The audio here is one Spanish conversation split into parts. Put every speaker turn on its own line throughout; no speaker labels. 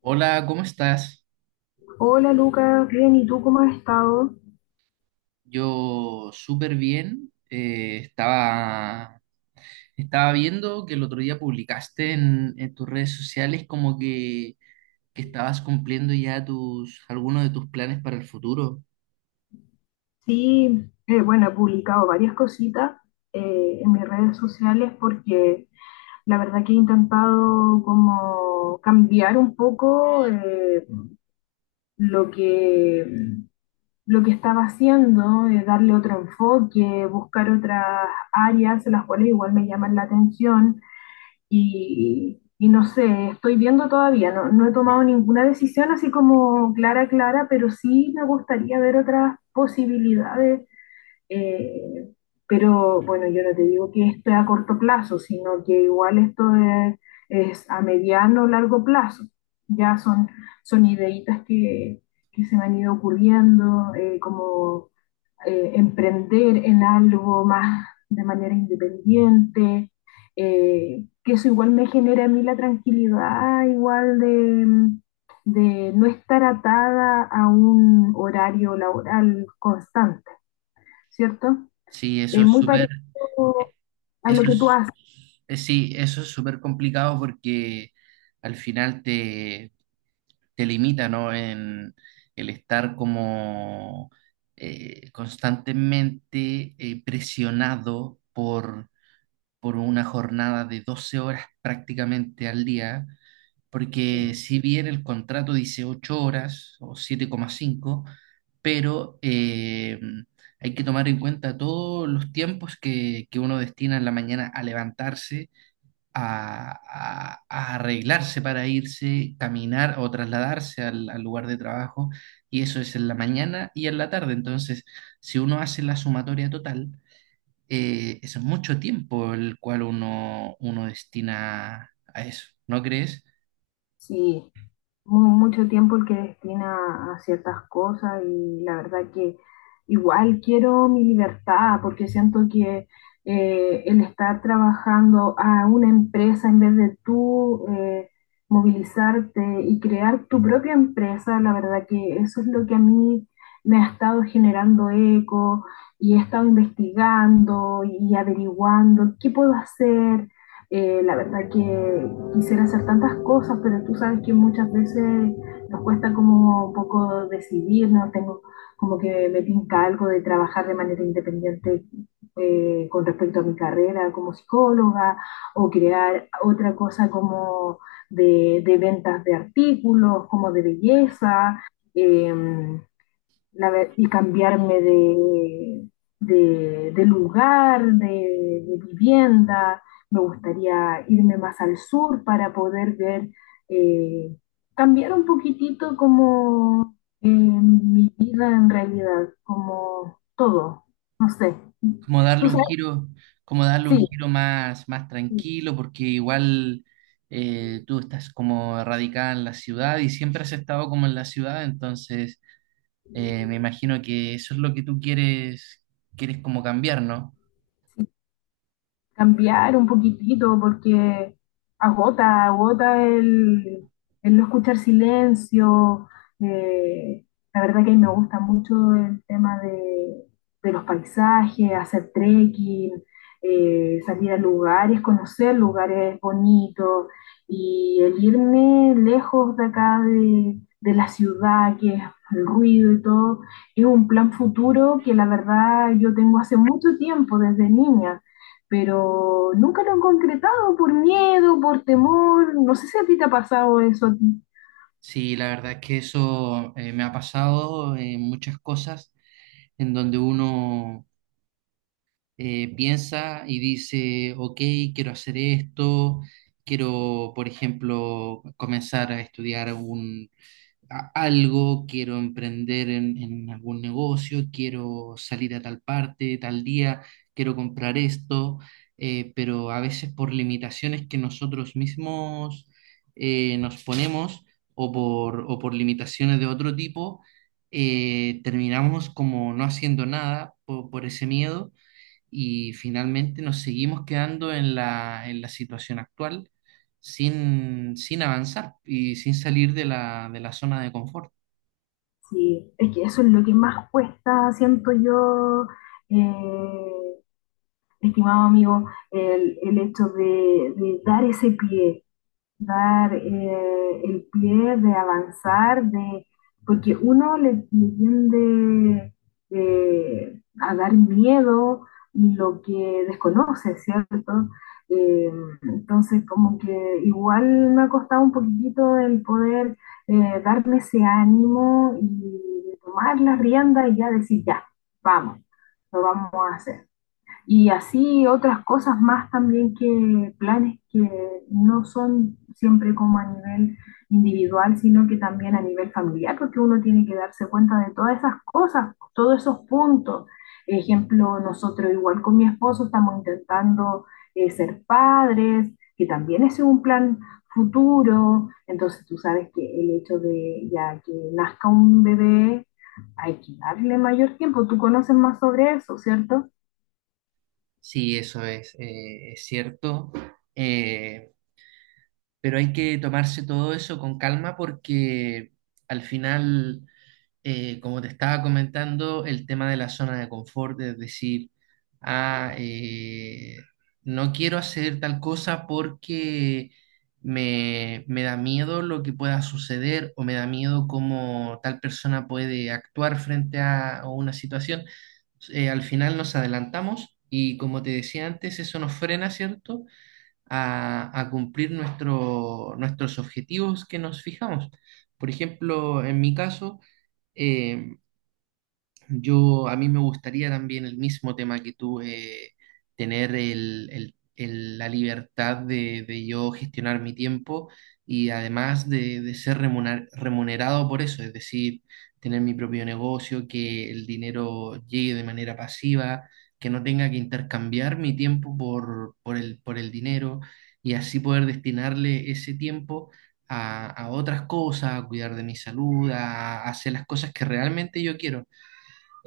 Hola, ¿cómo estás?
Hola Lucas, bien, ¿y tú cómo has estado?
Yo súper bien. Estaba viendo que el otro día publicaste en tus redes sociales que estabas cumpliendo ya algunos de tus planes para el futuro.
Sí, bueno, he publicado varias cositas en mis redes sociales porque la verdad que he intentado como cambiar un poco lo que, lo que estaba haciendo, darle otro enfoque, buscar otras áreas en las cuales igual me llaman la atención. Y no sé, estoy viendo todavía, no, no he tomado ninguna decisión así como clara, clara, pero sí me gustaría ver otras posibilidades. eh, pero bueno, yo no te digo que esto es a corto plazo, sino que igual es a mediano o largo plazo. Ya son, Son ideitas que se me han ido ocurriendo, como emprender en algo más de manera independiente, que eso igual me genera a mí la tranquilidad, igual de no estar atada a un horario laboral constante, ¿cierto?
Sí, eso
Es
es
muy
súper,
parecido a lo
eso
que tú
es,
haces.
sí, eso es súper complicado porque al final te limita, ¿no? En el estar como constantemente presionado por una jornada de 12 horas prácticamente al día, porque si bien el contrato dice 8 horas o 7,5, pero hay que tomar en cuenta todos los tiempos que uno destina en la mañana a levantarse, a arreglarse para irse, caminar o trasladarse al lugar de trabajo, y eso es en la mañana y en la tarde. Entonces, si uno hace la sumatoria total, es mucho tiempo el cual uno destina a eso, ¿no crees?
Sí, mucho tiempo el que destina a ciertas cosas y la verdad que igual quiero mi libertad porque siento que el estar trabajando a una empresa en vez de tú movilizarte y crear tu propia empresa, la verdad que eso es lo que a mí me ha estado generando eco y he estado investigando y averiguando qué puedo hacer. La verdad que quisiera hacer tantas cosas, pero tú sabes que muchas veces nos cuesta como un poco decidirnos, tengo como que me tinca algo de trabajar de manera independiente con respecto a mi carrera como psicóloga, o crear otra cosa como de ventas de artículos, como de belleza. Eh, y cambiarme de lugar, de vivienda. Me gustaría irme más al sur para poder ver, eh, cambiar un poquitito como mi vida en realidad, como todo. No sé.
Como darle
¿Tú
un
sabes?
giro, como darle un
Sí.
giro más, más tranquilo, porque igual tú estás como radicada en la ciudad y siempre has estado como en la ciudad, entonces me imagino que eso es lo que tú quieres, quieres como cambiar, ¿no?
Cambiar un poquitito porque agota, agota el no escuchar silencio. eh, la verdad que me gusta mucho el tema de los paisajes, hacer trekking, salir a lugares, conocer lugares bonitos y el irme lejos de acá de la ciudad, que es el ruido y todo, es un plan futuro que la verdad yo tengo hace mucho tiempo, desde niña, pero nunca lo han concretado por miedo, por temor. No sé si a ti te ha pasado eso a ti.
Sí, la verdad es que eso me ha pasado en muchas cosas en donde uno piensa y dice, ok, quiero hacer esto, quiero, por ejemplo, comenzar a estudiar algo, quiero emprender en algún negocio, quiero salir a tal parte, tal día, quiero comprar esto, pero a veces por limitaciones que nosotros mismos nos ponemos o por limitaciones de otro tipo, terminamos como no haciendo nada por ese miedo y finalmente nos seguimos quedando en en la situación actual sin avanzar y sin salir de de la zona de confort.
Sí, es que eso es lo que más cuesta, siento yo, eh, estimado amigo, el hecho de dar ese pie, dar el pie, de avanzar, de, porque uno le tiende a dar miedo lo que desconoce, ¿cierto? Eh, entonces, como que igual me ha costado un poquitito el poder darme ese ánimo y tomar la rienda y ya decir, ya, vamos, lo vamos a hacer. Y así otras cosas más también, que planes que no son siempre como a nivel individual, sino que también a nivel familiar, porque uno tiene que darse cuenta de todas esas cosas, todos esos puntos. Ejemplo, nosotros igual con mi esposo estamos intentando ser padres, que también es un plan futuro. Entonces tú sabes que el hecho de ya que nazca un bebé, hay que darle mayor tiempo. Tú conoces más sobre eso, ¿cierto?
Sí, eso es cierto, eh, pero hay que tomarse todo eso con calma porque al final como te estaba comentando, el tema de la zona de confort, es decir, ah, eh, no quiero hacer tal cosa porque me da miedo lo que pueda suceder o me da miedo cómo tal persona puede actuar frente a una situación. Al final nos adelantamos y como te decía antes, eso nos frena, ¿cierto? A cumplir nuestros objetivos que nos fijamos. Por ejemplo, en mi caso, eh, a mí me gustaría también el mismo tema que tú, tener la libertad de yo gestionar mi tiempo y además de ser remunerado por eso, es decir, tener mi propio negocio, que el dinero llegue de manera pasiva, que no tenga que intercambiar mi tiempo por el dinero y así poder destinarle ese tiempo a otras cosas, a cuidar de mi salud, a hacer las cosas que realmente yo quiero.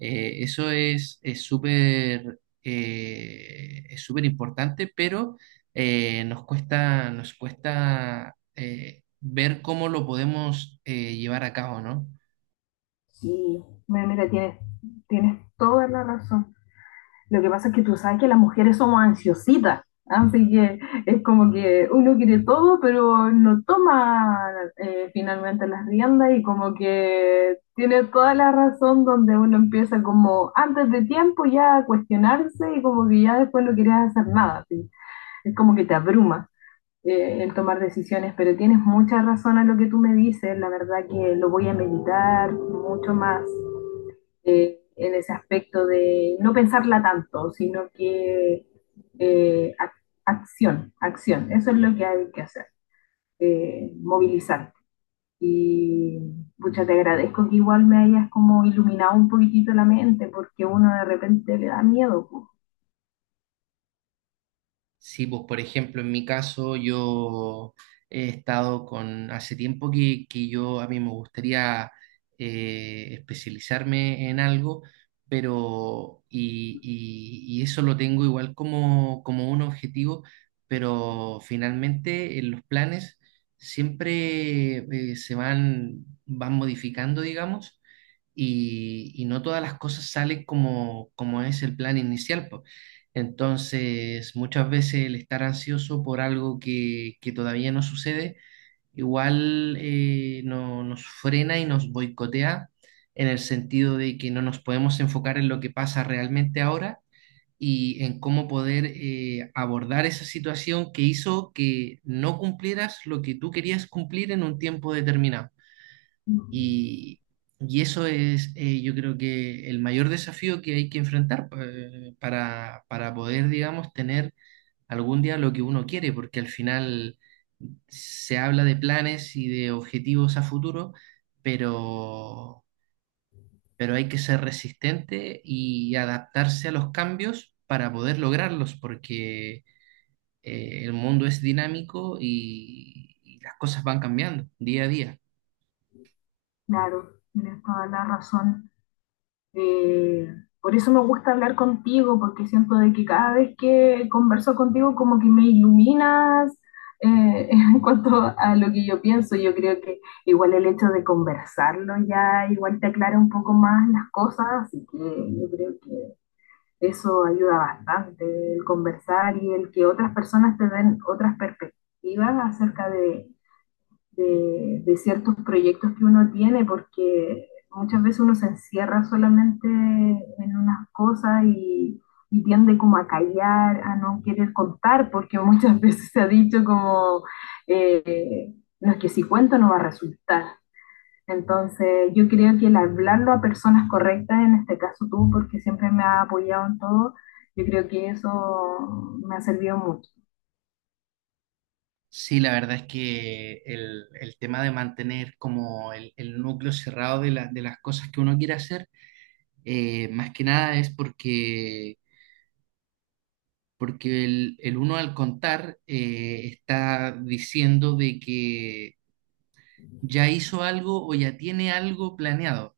Eso es súper importante, pero nos cuesta ver cómo lo podemos llevar a cabo, ¿no?
Sí, mira, mira, tienes toda la razón. Lo que pasa es que tú sabes que las mujeres somos ansiositas, así que es como que uno quiere todo, pero no toma finalmente las riendas y como que tiene toda la razón, donde uno empieza como antes de tiempo ya a cuestionarse y como que ya después no quieres hacer nada, ¿sí? Es como que te abruma el tomar decisiones, pero tienes mucha razón a lo que tú me dices, la verdad que lo voy a meditar mucho más en ese aspecto de no pensarla tanto, sino que eh, ac- acción, acción, eso es lo que hay que hacer, movilizarte. Y muchas te agradezco que igual me hayas como iluminado un poquitito la mente, porque uno de repente le da miedo, pues.
Sí, pues por ejemplo, en mi caso yo he estado con, hace tiempo que yo a mí me gustaría especializarme en algo, y eso lo tengo igual como, como un objetivo, pero finalmente en los planes siempre van modificando, digamos y no todas las cosas salen como, como es el plan inicial, po. Entonces, muchas veces el estar ansioso por algo que todavía no sucede, igual nos frena y nos boicotea en el sentido de que no nos podemos enfocar en lo que pasa realmente ahora y en cómo poder abordar esa situación que hizo que no cumplieras lo que tú querías cumplir en un tiempo determinado. Y, y eso es, yo creo que el mayor desafío que hay que enfrentar para poder, digamos, tener algún día lo que uno quiere, porque al final se habla de planes y de objetivos a futuro, pero, pero hay que ser resistente y adaptarse a los cambios para poder lograrlos, porque el mundo es dinámico y las cosas van cambiando día a día.
Claro, tienes toda la razón. Eh, por eso me gusta hablar contigo, porque siento de que cada vez que converso contigo como que me iluminas en cuanto a lo que yo pienso. Yo creo que igual el hecho de conversarlo ya igual te aclara un poco más las cosas, así que yo creo que eso ayuda bastante, el conversar y el que otras personas te den otras perspectivas acerca de ciertos proyectos que uno tiene, porque muchas veces uno se encierra solamente en unas cosas y tiende como a callar, a no querer contar, porque muchas veces se ha dicho como, eh, no, es que si cuento no va a resultar. Entonces yo creo que el hablarlo a personas correctas, en este caso tú, porque siempre me has apoyado en todo, yo creo que eso me ha servido mucho.
Sí, la verdad es que el tema de mantener como el núcleo cerrado de las cosas que uno quiere hacer, más que nada es porque, porque el uno al contar está diciendo de que ya hizo algo o ya tiene algo planeado.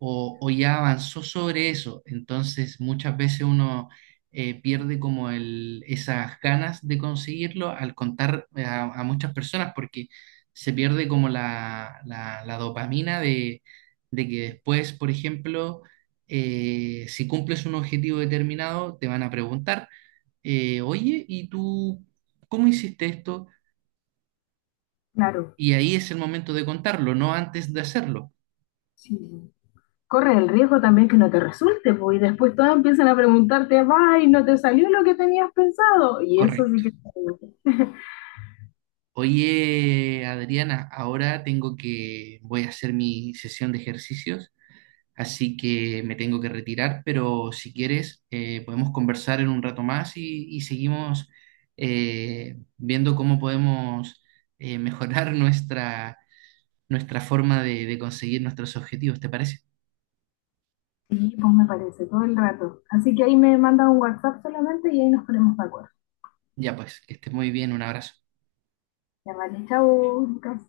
O o ya avanzó sobre eso. Entonces muchas veces uno pierde como el, esas ganas de conseguirlo al contar a muchas personas porque se pierde como la dopamina de que después, por ejemplo, si cumples un objetivo determinado, te van a preguntar, oye, ¿y tú cómo hiciste esto?
Claro,
Y ahí es el momento de contarlo, no antes de hacerlo.
sí. Corres el riesgo también que no te resulte, pues, y después todos empiezan a preguntarte, ay, no te salió lo que tenías pensado, y eso sí
Correcto.
que...
Oye, Adriana, ahora tengo que, voy a hacer mi sesión de ejercicios, así que me tengo que retirar, pero si quieres, podemos conversar en un rato más y seguimos viendo cómo podemos mejorar nuestra, nuestra forma de conseguir nuestros objetivos, ¿te parece?
Sí, pues me parece, todo el rato. Así que ahí me mandas un WhatsApp solamente y ahí nos ponemos de acuerdo.
Ya pues, que estés muy bien, un abrazo.
Ya vale, chao, Lucas.